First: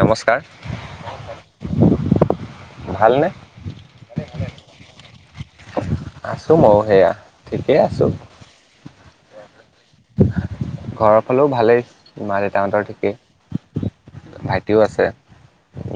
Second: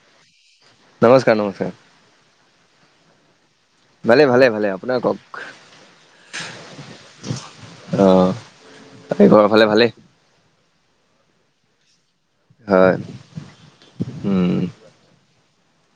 নমস্কাৰ, নমস্কাৰ নমস্কাৰ ভালনে? ভালে ভালে ভালে। আপোনাৰ কওক? আছোঁ ময় সেয়া ঠিকে আছোঁ। তাতে ঘৰৰ ফালে ভালেই। হ'লও ভালেই। মা দেউতাহঁতৰ হয় ঠিকেই, উম ভাইটিও আছে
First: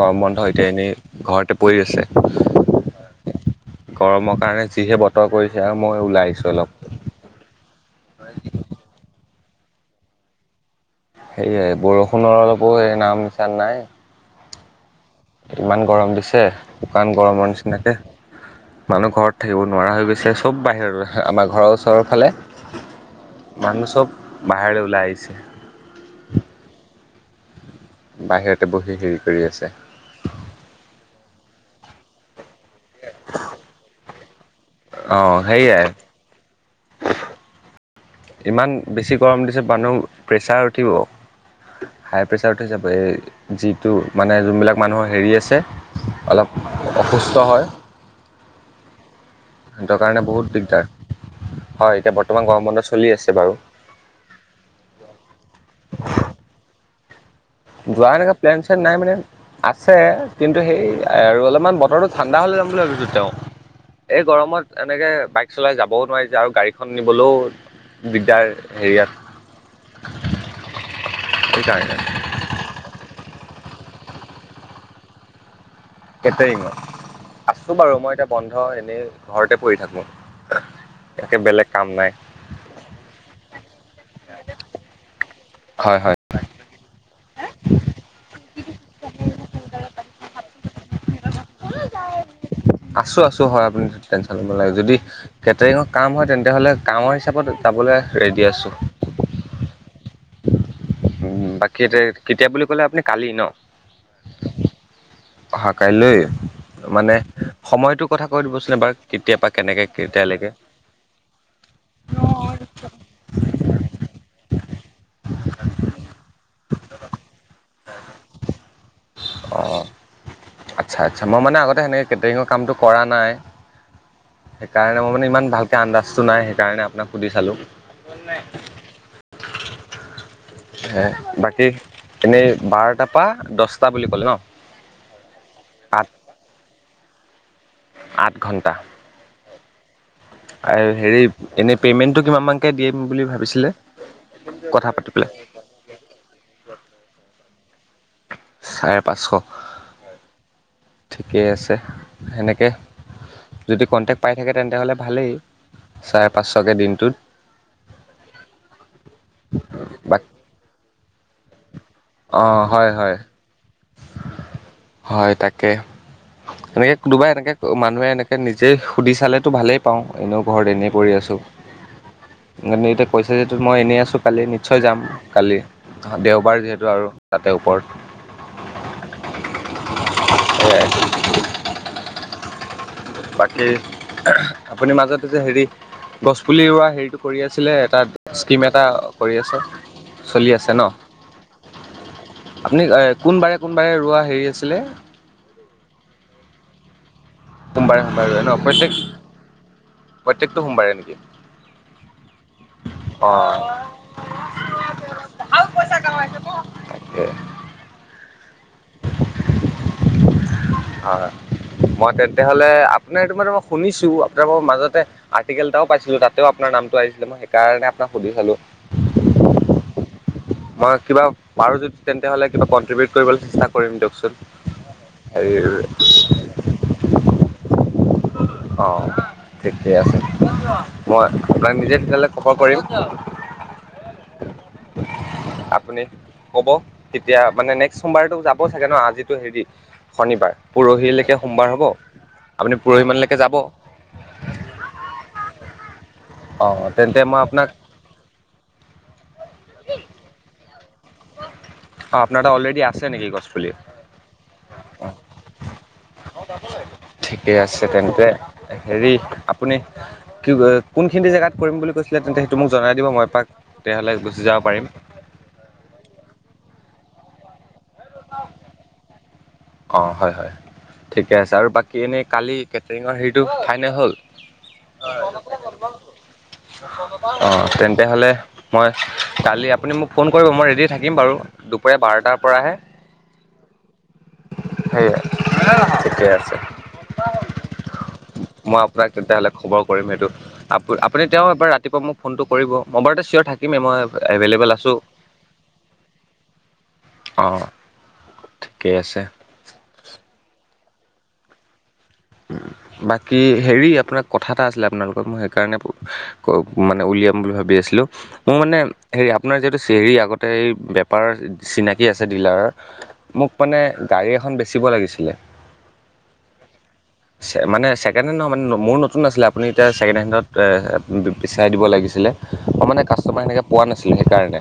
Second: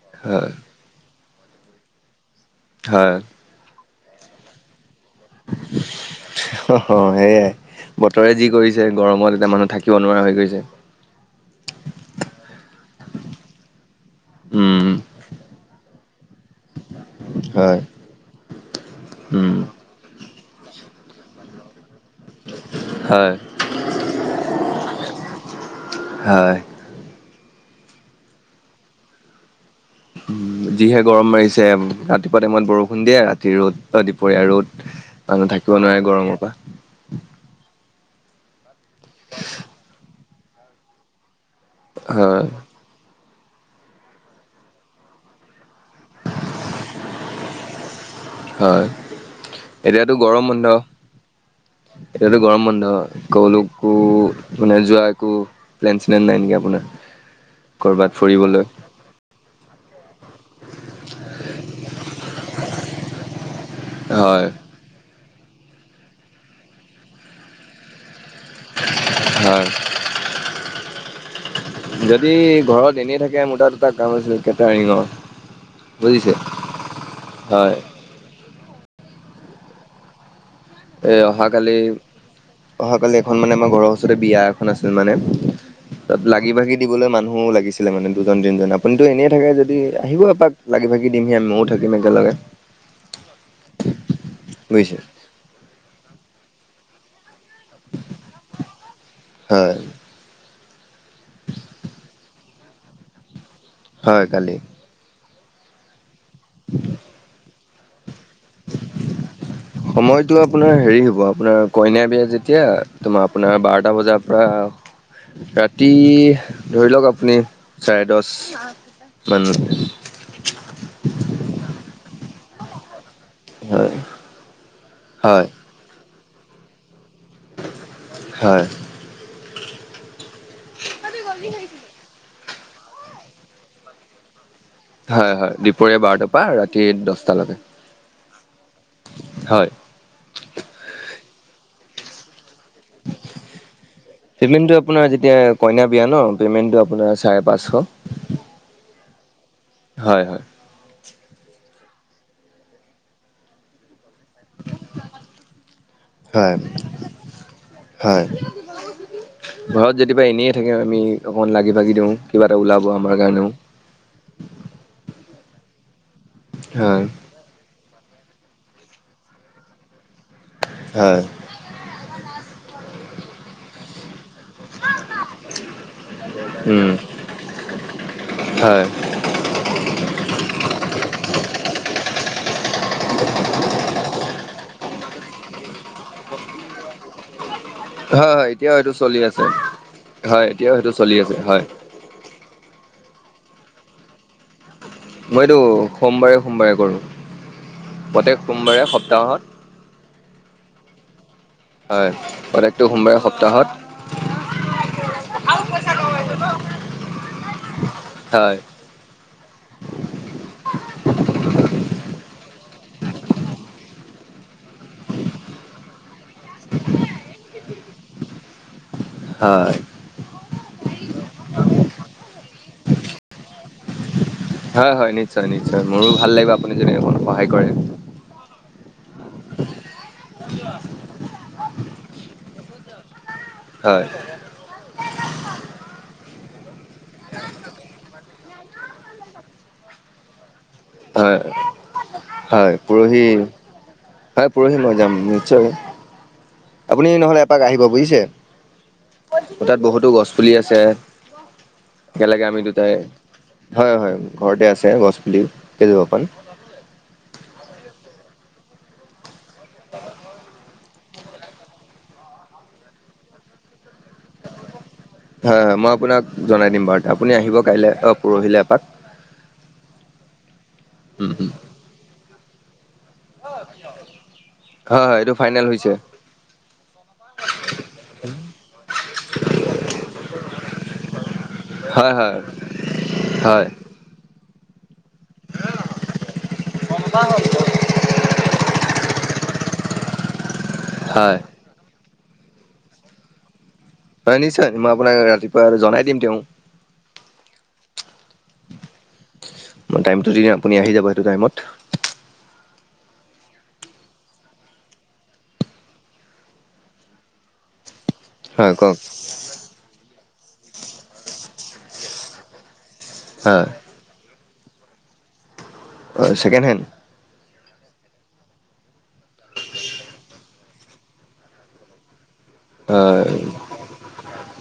গৰম বন্ধ হয় সতে এনেই ঘৰতে পৰি আছে। হয়। গৰমৰ কাৰণে যিহে বতৰ কৰিছে আৰু মই ওলাই আহিছোঁ অলপ। অ সেয়াই বতৰে যি কৰিছে গৰমত এতিয়া মানুহ থাকিব নোৱাৰা হৈ গৈছে। সেয়াই বৰষুণৰ অলপো নাম নিচান নাই। উম! ইমান গৰম দিছে। শুকান গৰমৰ হয় নিচিনাকে মানুহ ঘৰত উম থাকিব নোৱাৰা হৈ গৈছে। চব বাহিৰৰ হে আমাৰ ঘৰৰ ওচৰৰ ফালে। হয় মানুহ চব বাহিৰলে ওলাই আহিছে। হয় বাহিৰতে বহি হেৰি কৰি আছে। যিহে গৰম মাৰিছে ৰাতিপুৱা টাইমত বৰষুণ দিয়ে ৰাতি ৰ'দ বা দুপৰীয়া ৰ'দ। অঁহ মানুহ থাকিব সেইয়াই। নোৱাৰে গৰমৰ পৰা ইমান বেছি গৰম দিছে মানুহ প্ৰেছাৰ উঠিব। হাই হয় প্ৰেছাৰ উঠি যাব এই যিটো, মানে যোনবিলাক মানুহৰ হেৰি আছে অলপ অসুস্থ হয়। হয়, সিহঁতৰ এতিয়াতো কাৰণে বহুত গৰম বন্ধ। দিগদাৰ হয়। এতিয়াতো বৰ্তমান গৰম বন্ধ চলি আছে বাৰু কলো কো মানে যোৱা একো প্লেন চেলেন নাই নেকি আপোনাৰ? যোৱা কৰ'বাত এনেকা প্লেন ফুৰিবলৈ চেলেন নাই মানে আছে কিন্তু, সেই আৰু অলপমান বতৰটো ঠাণ্ডা হ'লে যাম বুলি ভাবিছোঁ তেওঁ। এই হয় গৰমত এনেকে। বাইক চলাই যাবও নোৱাৰি যে আৰু গাড়ীখন নিবলও দিগদাৰ হেৰিয়াত। শ্লুতশ্লুতশ্লুতশ্লুত। [unintelligible] সেইকাৰণে যদি ঘৰত এনেই থাকে মোৰ তাত দুটা কাম আছিল কেটাৰিঙ। কেটাৰিঙত। আছো বাৰু মই এতিয়া বন্ধ এনেই ঘৰতে পৰি থাকোঁ। এ একে বেলেগ অহাকালি কাম নাই অহা কালি এখন মানে আমাৰ ঘৰৰ ওচৰতে বিয়া এখন আছিল মানে। হয় হয়। তাত লাগি ভাগি দিবলৈ মানুহ লাগিছিলে মানে দুজন তিনিজন আপুনিতো এনেই থাকে যদি আহিব এপাক লাগি ভাগি দিমহি আমি। [unintelligible] মও থাকিম একেলগে। আছো আছো হয় আপুনি টেনশ্যন ল'ব লাগে যদি বুজিছে কেটাৰিঙৰ কাম হয়, তেন্তে হ'লে গাঁওৰ হিচাপত [unintelligible] যাবলে ৰেডি আছোঁ। হয় বাকী তে কেতিয়া বুলি ক'লে আপুনি কালি ন। হয় কালি। অহা কাইলৈ মানে সময়টো কথা কৈ দিবচোন এবাৰ কেতিয়া পা কেনেকে সময়টো কেতিয়ালেকে। আপোনাৰ হেৰি মই আপোনাৰ বাৰটা বজাৰ পৰা ৰাতি ধৰি লওক আপুনি চাৰে দশ মান। অঁ আচ্ছা আচ্ছা মই মানে আগতে সেনেকৈ কেটাৰিঙৰ কামটো কৰা নাই। হয় সেইকাৰণে মই মানে ইমান হয় ভালকে আন্দাজটো নাই সেইকাৰণে আ [unintelligible] পোনাক সুধি চালোঁ। হয়, [unintelligible] বাকী এনেই বাৰটাপা দশটা বুলি ক'লে ন। হয় হয়। দুপৰীয়া আঠ বাৰটাপা ৰাতি দশটালৈকে। [unintelligible] আঠ ঘণ্টা। হয়। আৰু হেৰি এনেই পেমেণ্টটো কিমান মান। পেমেন্টো কথা পাতি আপোনাৰ পেলাই যেতিয়া কইনা বিয়া ন পেমেন্টো আপোনাৰ চায়ে [unintelligible] পাঁচশ। চাৰে পাঁচশ। হয়। ঠিকেই আছে, সেনেকে যদি কণ্টেকট পায় থাকে তেন্ত হ'লে ভালেই, চাৰে হয়, পাঁচকৈ দিনটোত। হয়। ঘৰত যদি বাক এনেই থাকে আমি অকণমান লাগি ভাগি দিওঁ, কিবা অঁ এটা ওলাব হয় হয় আমাৰ কাৰণেও। হয় তাকে এনেকে হয়। কোনোবা এনেকে মানু- মানুহে এনেকে নিজে সুধি চালেতো ভালেই পাওঁ, এনেও ঘৰত এনেই পৰি হয়। আছো। মানে এতিয়া কৈছে যে মই এনেই আছোঁ কালি নিশ্চয় যাম। কালি দেওবাৰ যিহেতু উম, আৰু তাতে হয়, হয়, ওপৰত। সেয়াই। বাকী আপুনি মাজতে যে হেৰি গছ পুলি ৰুৱা হেৰিটো কৰি আছে আছিলে এটা হয় হয় স্কিম এতিয়াও এটা সেইটো চলি কৰি আছে, হয় চলি আছে এতিয়াও ন সেইটো চলি আছে হয়। [unintelligible] [unintelligible] [inaudible] আপুনি কোনবাৰে, কোনবাৰে ৰোৱা হেৰি আছিলে? মইতো সোমবাৰে, সোমবাৰে কৰো। সোমবাৰে সোমবাৰে ন, প্ৰত্যেক? সপ্তাহত প্ৰত্যেকটো সোমবাৰে নেকি? হয় প্ৰত্যেকটো সোমবাৰে অ সপ্তাহত। তাকে হয়। হয় [unintelligible] মই তেন্তে হ'লে আপোনাৰ এইটো মান মই শুনিছো, আপোনাৰ বাও মাজতে আৰ্টিকেল এটাও পাইছিলো তাত। [unintelligible] আপোনাৰ নামটো আহিছিলে, মই সেইকাৰণে আপোনাক সুধি চালো। [unintelligible] হয়। মই কিবা পাৰো যদি তেন্তে হ'লে কিবা কনট্ৰিবউট কৰিবলৈ চেষ্টা কৰিম দিয়কচোন। হয় হয় নিশ্চয় হেৰি নিশ্চয় মোৰো ভাল লাগিব আপুনি যদি অকন সহায় কৰে। [unintelligible] অঁ ঠিকে আছে, মই আপোনাক নিজে তেতিয়াহ'লে খবৰ পাৰিম? হয় আপুনি ক'ব। তেতিয়া মানে নেক্সট সোমবাৰেতো যাব চাগে ন, আজিতো হেৰি শনিবাৰ। পোৰহিলৈকে হয় সোমবাৰ হ'ব, আপুনি হয় পৰহি, মানলৈকে যাব হয় পৰহি মই যাম নিশ্চয় অঁ আপুনি তেন্তে নহ'লে মই এপাক আপোনাক আহিব বুজিছে, তাত বহুতো গছ পুলি আছে। কোৱা অঁ আপোনাৰ একেলগে তাত আমি অলৰেডি দুটাই, আছে নেকি গছপুলি হয় হয়, ঘৰতে আছে গছ পুলি কেইজোপা মান। ঠিকে আছে তেন্তে, হেৰি আপুনি কি কোনখিনি জেগাত কৰিম বুলি কৈছিলে তেন্তে সেইটো মোক জনাই দিব, মই এপাক তেতিয়াহ'লে গুচি যাব পাৰিম। হয় হয় মই আপোনাক জনাই দিম বাৰু, আপুনি আহিব কাইলৈ অহ পৰহিলৈ এপাক। অহ হয় হয় ঠিকে আছে, আৰু বাকী এনেই কালি নিং হেৰিটো ফাইনেল হ'ল। [unintelligible] এশ হয় হয় এইটো ফাইনেল হৈছে টকা অহ তেন্তে হ'লে মই কালি আপুনি মোক ফোন কৰিব মই দি থাকিম বাৰু, দুপৰীয়া হয় হয় বাৰটাৰ পৰা হে? হয় সেয়া ঠিকেই আছে। মই আপোনাক তেতিয়াহ'লে খবৰ কৰিম সেইটো, আপু আপুনি হয় তেওঁ এবাৰ ৰাতিপুৱা মোক ফোনটো কৰিব, মই বাৰুটো চিয়ৰ থাকিমেই মই হয় নিশ্চয় এভেইলেবল মই আছো। আপোনাক ৰাতিপুৱা জনাই দিম তেওঁ অ'হ মই টাইম টো দি দিম আপুনি আহি যাব সেইটো টাইমত। বাকী হেৰি, আপোনাৰ কথা এটা আছিলে আপোনাৰ লগত মই সেইকাৰণে মানে উলিয়াম বু বুলি ভাবি আছিলোঁ? মোৰ হয় মানে, কওক হেৰি আপোনাৰ যিহেতু চেৰি এই বেপাৰৰ চিনাকি আছে ডিলাৰত। মোক হয় মানে গাড়ী এখন বেচিব লাগিছিলে। হয় ছেকেণ্ড হেণ্ড মানে ছেকেণ্ড হেণ্ড নহয় মানে মোৰ নতুন আছিলে, আপুনি এতিয়া ছেকেণ্ড হেণ্ডত বিচাৰাই দিব লাগিছিলে। মই মানে হয় কাষ্টমাৰ সেনেকৈ পোৱা নাছিলোঁ সেইকাৰণে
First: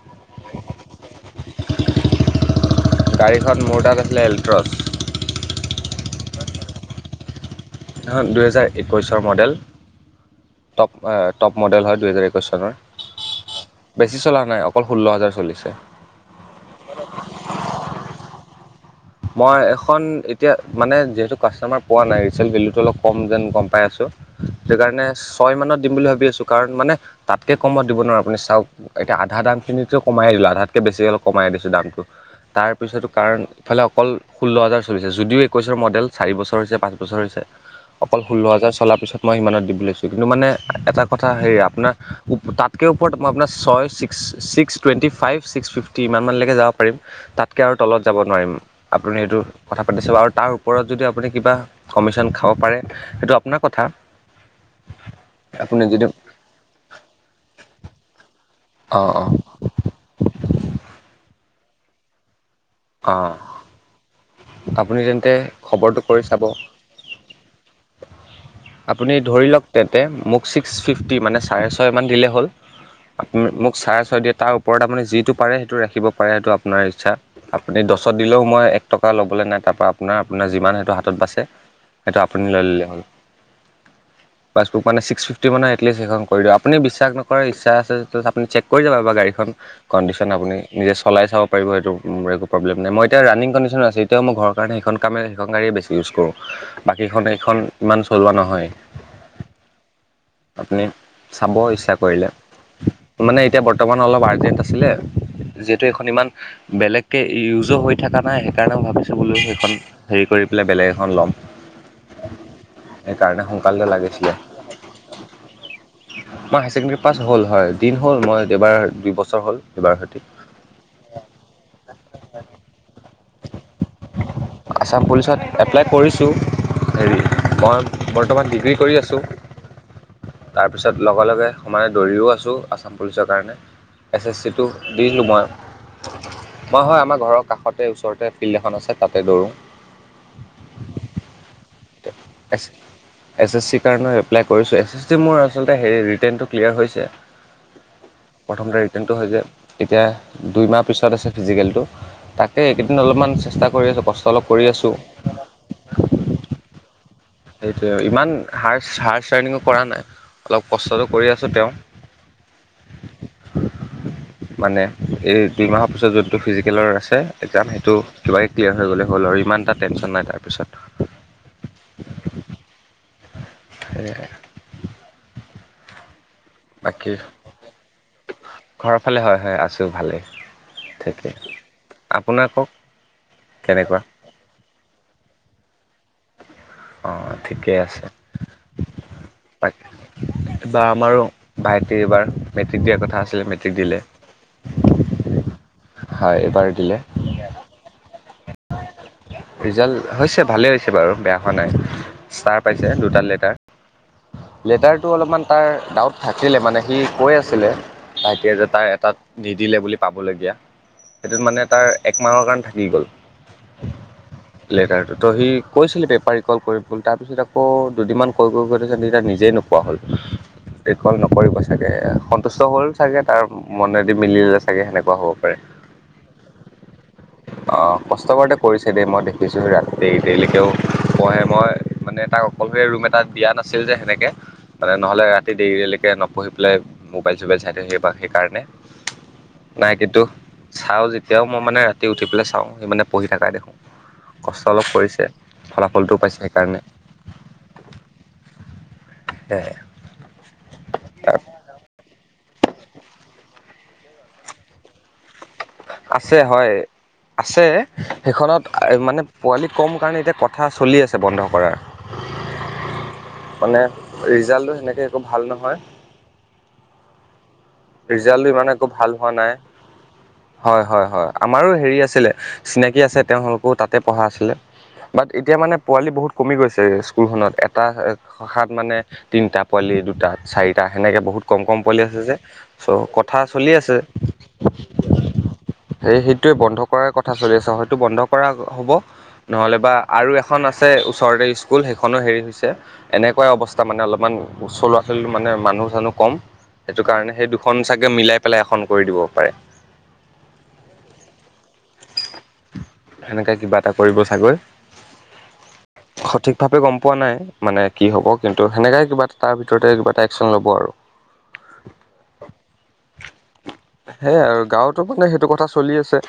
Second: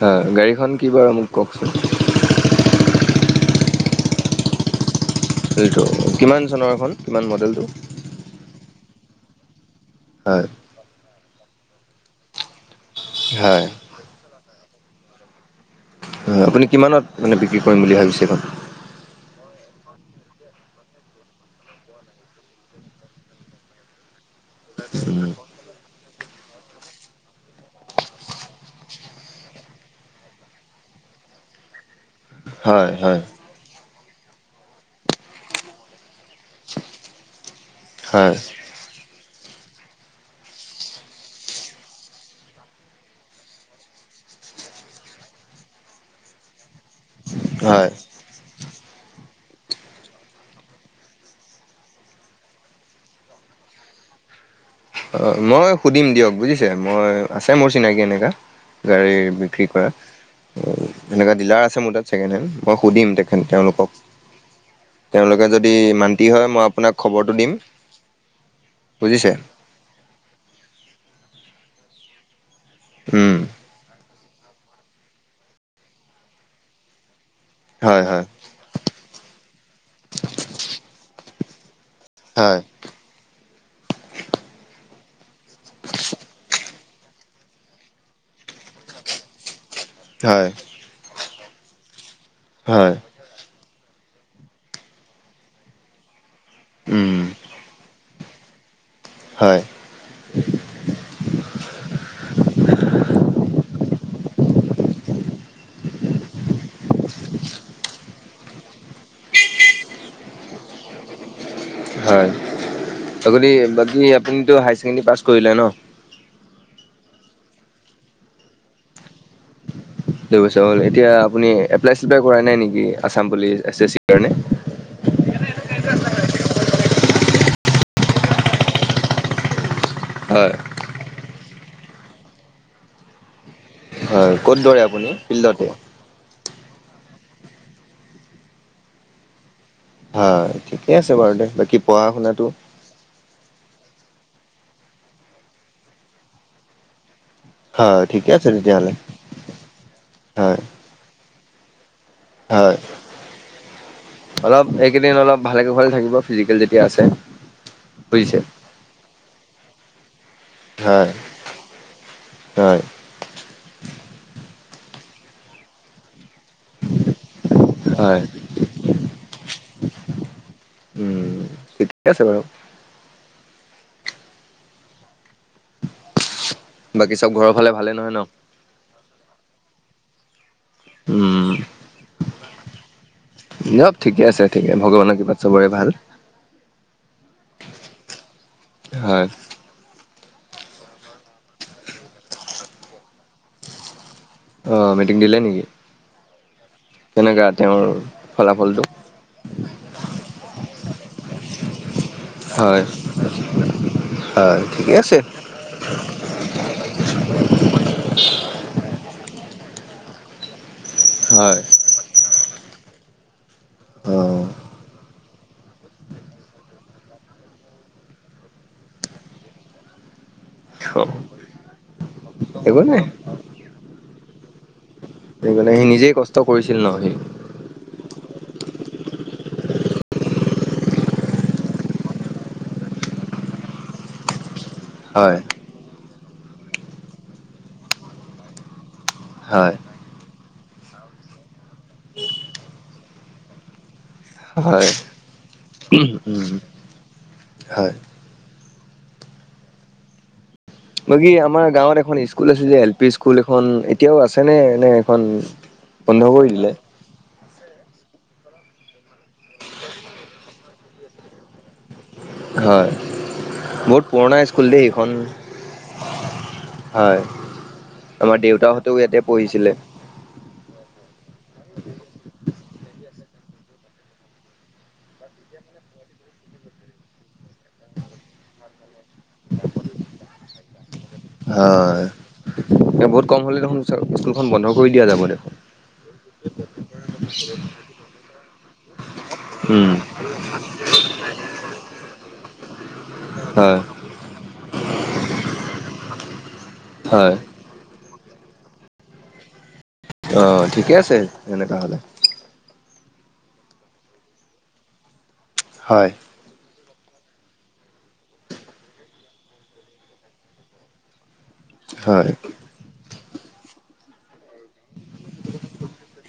হয় গাড়ীখন কি বাৰু মোক কওকচোন? [unintelligible] গাড়ীখন মোৰ দাগ আছিলে এল্ট্ৰছ হেৰিটো কিমান চনৰৰাখন কিমান মডেলটো খন দুহেজাৰ একছৰ মডেল হয় টপ টপ মডেল হয় দুহেজাৰ একৈছ চনৰ হয় বেছি চলা নাই অকল ষোল্ল হাজাৰ চল্লিছ হয় আপুনি কিমানত মানে বিক্ৰী কৰিম বুলি ভাবিছে এইখন মই এখন এতিয়া মান যিহেতু কাষ্টমাৰ পোৱা নাই ৰিয়েল ভেল অলপ যে কয় পাই আছো- সেই কাৰণে ছয় মানত দিম বুলি ভাবি আছো কাৰণ মানে তাতকে কমত দিব নো আপুনি চাওক এতিয়া আধা দামখিনিতো কমাই দিলো আধাতকে বেছি অলপ কমাই দিছোঁ দামটো তাৰ হয় পিছতো হয় কাৰণ- ইফালে অকল ষোল্ল হাজাৰ চলিছে যদিও একৈছৰ মডেল চাৰি বছৰ হৈছে পাঁচ বছৰ হৈছে। অকল হয় ষোল্ল হাজাৰ চলাৰ পিছত মই সিমানত দিম লৈছো কিন্তু মানে এটা কথা হেৰি আপোনাৰ তাত ত ওপৰত মই আপোনাৰ ছয় six six twenty five six fifty ইমানলৈক যাব পাৰিম তাতকৈ আৰু [unintelligible] হয় তলত যাব নোৱাৰিম। আপুনি সেইটো কথা পাতি চাব আৰু তাৰ ওপৰত যদি আপুনি কিবা কমিশ্যন খাব পাৰে সেইটো আপোনাক কথা [inaudible] [unintelligible] মই আপুনি যদি সুধিম দিয়ক বুজিছে মই আছে মোৰ চিনাকি এনেকা- অঁ অঁ গাড়ীৰ বিক্ৰী কৰা এনেকুৱা ডিলাৰ আছে মোৰ তাত ছেকেণ্ড হেণ্ড মই সুধিম অঁ তেখেত তেওঁলোকক আপুনি তেন্তে তেওঁলোকে যদি খবৰটো কৰি মান্তি চাব হয় মই আপোনাক খবৰটো দিম। আপুনি বুজিছে ধৰি লওক তেন্তে মোক ছিক্স ফিফটি মানে চাৰে ছয়মান দিলেই হ'ল উম আপুনি মোক চাৰে ছয় দিয়ে তাৰ ওপৰত আপুনি যিটো পাৰে সেইটো ৰাখিব পাৰে সেইটো আপোনাৰ ইচ্ছা আপুনি হয় দছত হয় দিলেও মই- এক টকা ল'বলৈ নাই তাৰপৰা আপোনাৰ আপোনাৰ যিমান সেইটো হাতত বাচছে সেইটো আপুনি হয় লৈ ল'লেই হ'ল। [inaudible] পাচবুক মানে সিকচ ফিফ্টি মানে এটলিষ্ট কোনেও বিশ্বাস নকৰে ইচচা আছে আপু চেক কৰি যাব বাাৰ গাড়ীখন কণ্ডিশচ্যন হয় আপুনি নিজে চলাই চাব পাৰিব সেইটো মোৰ একো হয় প্ৰব্লেমাই এতিয়া ৰাণিং কণ্ডিচন ত আছো, এতিয়াও মোৰ ঘৰৰ কাৰণে সেইখন গাড়ীয়ে বেছি ইউজ কৰোঁ বাকী উম এইখন এইখন ইমান চলোৱা নহয়। হয়। আপুনি চাব ইচ্ছা কৰিলে। মানে এতিয়া বৰ্তমান অলপ আৰ্জেন্ট আছিলে যিহেতু এইখন ইমান বেলেগকৈ ইউজো হৈ থকা নাই সেইকাৰণেই ভাবিছোঁ বোলো সেইখন হেৰি কৰি পেলাই বেলেগ এখন ল'ম। হয়। সেইকাৰণে আগি সোনকালতে বাকী লাগিছিলে আপুনিতো হাই ছেকেণ্ডেৰী পাছ কৰিলে ন। মই হাই ছেকেণ্ডেৰী পাছ হ'ল হয় দিন হ'ল মই দেবাৰ দুই বছৰ হ'ল এইবাৰ সৈতে ল কৈছে হ'ল এতিয়া আপুনি এপলাই চেপলাই কৰাই নাই নেকি? Assam police, S S C ৰ কাৰণে আছাম পুলিচত এপ্লাই কৰিছোঁ হেৰি মই বৰ্তমান ডিগ্ৰী কৰি আছোঁ। হয়। তাৰপিছত লগে লগে সমানে দৌৰিও আছোঁ আছাম পুলিচৰ কাৰণে এছ হয় এছ ক'ত চিটো দৌৰে দি আপুনি দছিলোঁ মই ফিল্ডতে মই হয় আমাৰ ঘৰৰ কাষতে ওচৰতে ফিল্ড এখন আছে তাতে দৌৰো হয় ঠিকে আছে বাৰু দে বাকী পঢ়া শুনাটো। এছ এছ চিৰ কাৰণে এপ্ল কৰিছোঁ এছ এছ চি মোৰ আচলতে সেইৰি ৰিতেন টো ক্লিয়াৰ হৈছে। হয় ঠিকে আছে প্ৰথমতে তেতিয়াহ'লে ৰিতেন টো হয় যে এতিয়া হয় দুই মাহ পিছত তাত আছে ফিজিকেল টো হয় অলপ এইকেইদিন অলপ ভালেকে ভালে থাকিব ফিজিকেল যেতিয়া আছে। সেইটোয়ে ইমান বুজিছে হাৰ হাৰ চাৰ্ণিঙো কৰা নাই অলপ কষ্টতটো হয় কৰি আছো তেওঁ হয়। মানে এই দুই মাহৰ পিছত যোনটো ফিজিকেলৰ আছে একজাম সেইটো হয় কিবাই ক্লিয়াৰ হৈ গ'লে হ'ল আৰু আৰু ইমান এটা টেনশ্যন নাই তাৰপিছত উম ঠিকে আছে বাৰু স [unintelligible] [inaudible] বাকী চব ঘৰৰ ফালে ভালে নহয় ন ঘৰৰ ফালে হয় হয় আছোঁ ভালেই ঠিকে উম আপোনাক কওক [unintelligible] নব কেনেকুৱা ঠিকে আছে ঠিকে ভগৱানৰ কিবা চবৰে ভাল। অ ঠিকেই আছে। হয়। বাৰ আমাৰো ভাইটি এইবাৰ মেট্ৰিক দিয়াৰ কথা আছিলে মেট্ৰিক দিলে অ মেট্ৰিক দিলে নেকি? হয় এইবাৰ দিলে তেনেককা তেওঁৰ ফলাফলটো ৰিজাল্ট হৈছে ভালেই হৈছে বাৰু বেয়া হোৱা নাই ষ্টাৰ হয়। পাইছে দুটা লেটাৰ হয় ঠিকে লেটাৰতটো আছে। অলপমান তাৰ ডাউট থাকিলে মানে সি কৈ আছিলে ভাইটি এজ তাৰ এটাত দি দিলে বুলি পাবলগীয়া সেইটোত মানে হয়। ত ৰ কাৰ থাকি গল অ। লেটাৰ ত সি কৈছিল পাৰিকল কৰিল তাৰপিছত আকৌ দুদিনমান কৈ গৈ গৈ থ তেয়া নিজেই নোপোৱা হ'ল এইখন নকৰিব চাগে সন্তুষ্ট একো হ'ল নাই চাগে তাৰ মনেদি মিলিলে চাগে সেনেকুৱা হ'ব পাৰে সেইকাৰণে সি নিজেই কষ্ট কৰিছিল ন সি কষ্টকৰতে কৰিছে দেই মই দেখিছোঁ ৰাতি দেৰি লৈকে মে মই মানে তাক অকলৰে ৰুম এটা দিয়া নাছিল যে সেনেকে মানে নহ'লে হয় ৰাতি দেৰিলৈকে নপঢ়ি পেলাই মোবাইল চোবাইল চাই থৈ সেই সেইকাৰণে হয়। নাই কিতো চাওঁ যেতিয়াও মই মানে ৰাতি উঠি পেলাই চাওঁ সি মানে পঢ়ি থাকাই দেখো কষ্ট অলপ হয়। কৰিছে [unintelligible] ফলাফলটো পাইছে উম সেইকাৰণে হয়। এ [unintelligible] বাকী আমাৰ গাঁৱত এখন স্কুল আছিল যে এল পি স্কুল এখন এতিয়াও আছেনে নে এখন [unintelligible] বন্ধ আছে কৰি দিলে হয় আছে সেইখনত মানে পোৱালি কম কাৰণে এতিয়া কথা চলি আছে বন্ধ কৰাৰ [unintelligible] হয় মানে বহুত পুৰণা স্কুল ৰিজাল্টটো দেই সেনেকে সেইখন একো ভাল নহয় হয় আমাৰ ৰিজাল্টটো ইমান একো দেউতাহঁতেও ভাল ইয়াতে হোৱা নাই পঢ়িছিলে হয় হয় হয় আমাৰো হেৰি আছিলে চিনাকি আছে তেওঁলোকও তাতে পঢ়া আছিলে বাট এতিয়া মানে পোৱালি বহুত কমি গৈছে স্কুলখনত এটা শাখাত মানে তিনিটা পোৱালি দুটা চাৰিটা সেনেকে বহুত কম কম পোৱালি হয়। আছে যে চ' বহুত কথা কম হ'লে চলি দেখোন আছে স্কুলখন বন্ধ কৰি দিয়া যাব দেখোন। সেই টোৱে বন্ধ কৰাৰ কথা চলি আছ হয়তো বন্ধ কৰা হ'ব নহ'লে বা উম। আৰু এখন আছে ওচৰতে স্কুল সেইখনো হেৰি হৈছে এনেকুৱাই হয় অৱস্থা মানে অলপমান চলোৱা ছালী মানে মানুহ জানুহ কম সেইটো কাৰণে হয়। সেই এখন চাগে মিলাই পেলাই এখন কৰি দিব পাৰে অ ঠিকে আছে সনেকা হলে সেনেকা কিবা এটা কৰিব চাগৈ হয় সঠিক ভাৱে গম প পোৱা নাই মানে কি হ'ব কিন্তু সেনেকাই কিবা এ তাৰ ভিতৰতে কিবা এটা একচন ল'ব আৰু হয় [inaudible] সেয়াই আৰু গাঁৱতো মানে সেইটো কথা চলি আছে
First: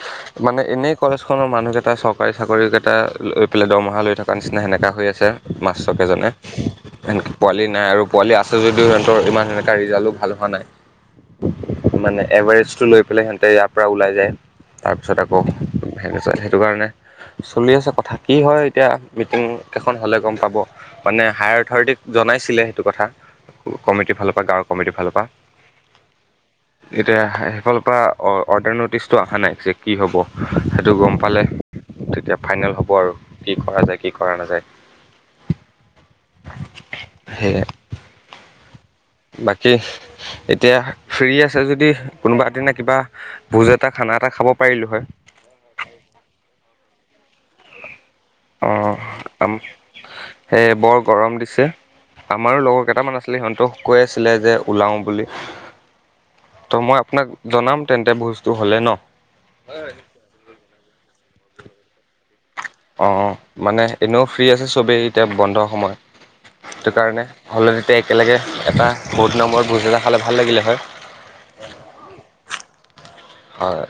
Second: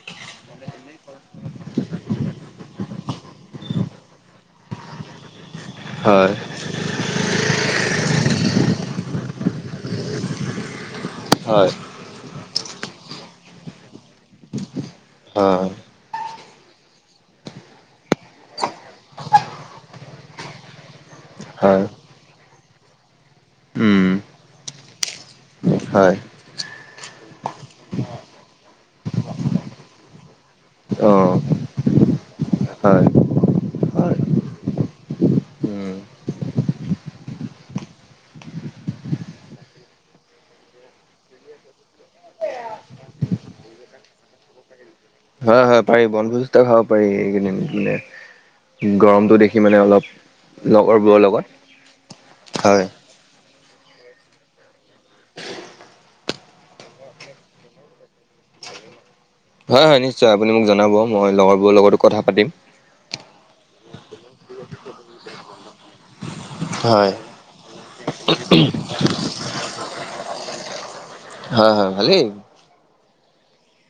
মানে এনেই কলেজ খনৰ মানুহকেইটাই চৰকাৰী চাকৰি [unintelligible] চাকৰি কেইটা লৈ পেলাই দৰমহা লৈ থকাৰ নিচিনা সেনেককাা হৈ আছে মাছ চক এজনে হয় [unintelligible] সক পোৱালি নাই আৰু পোৱালি আছে যদিও সিহঁতৰ ইমান সেনেকা ৰিজাল্টো ভাল হোৱা নাই [unintelligible] হয় মানে এভাৰেষ্টটো লৈ পেলাই সিহঁতে ইয়াৰ পৰা ওলাই যায় তাৰ পিছত আকৌ হয় [unintelligible] সেই সেইটো কাৰণে চলি আছে কথা কি হয় এতিয়া মিটিং এখন হলে গম পাব মানে হায়াৰ হয় অথৰিটিক [unintelligible] জনাইছিলে সেইটো কথা উম কমিটিৰ ফালৰ পৰা গাঁৱৰ কমিটিৰ ফালৰ পৰা হয়। এতিয়া সেইফালৰ পৰা অৰ্ডাৰ নটিচটো অহা নাই যে কি হ'ব সেইটো অ গম পালে। তেতিয়া ফাইনেল হ'ব হয় আৰু কি কৰা যায় কি হয় কৰা নাযায়। উম সেই বাকী এতিয়া ফ্ৰী আছে যদি কোনোবা এ দিনা কিবা ভোজ এটা খানা এটা খাব পাৰিলোঁ হয়। হয় পাৰি বনভোজ খাব পাৰি এইকেইদিন মানে গৰমটো অঁ দেখি মানে অলপ সেয়ে বৰ লগৰবোৰৰ গৰম দিছে। লগত। আমাৰো লগৰ হয় কেইটামান আছিলে সিহঁতও কৈ আছিলে যে ওলাও বুলি- [unintelligible] ত মই আপোনাক জনাম তেন্তে বুজটো হলে ন হয় হয় নিশ্চয় ।আপুনি মোক জনাব মই লগৰবোৰৰ লগতো কথা পাতিম। অঁ মানে এনেও ফ্ৰী আছে চবেই এতিয়া বন্ধ সময়। সেইটো হয় কাৰণে হলধিতে একেলগে এটা বহত নম্বৰত ভোজ এটা খালে ভাল লাগিলে হয়। [unintelligible] হা হা ভালেই হয়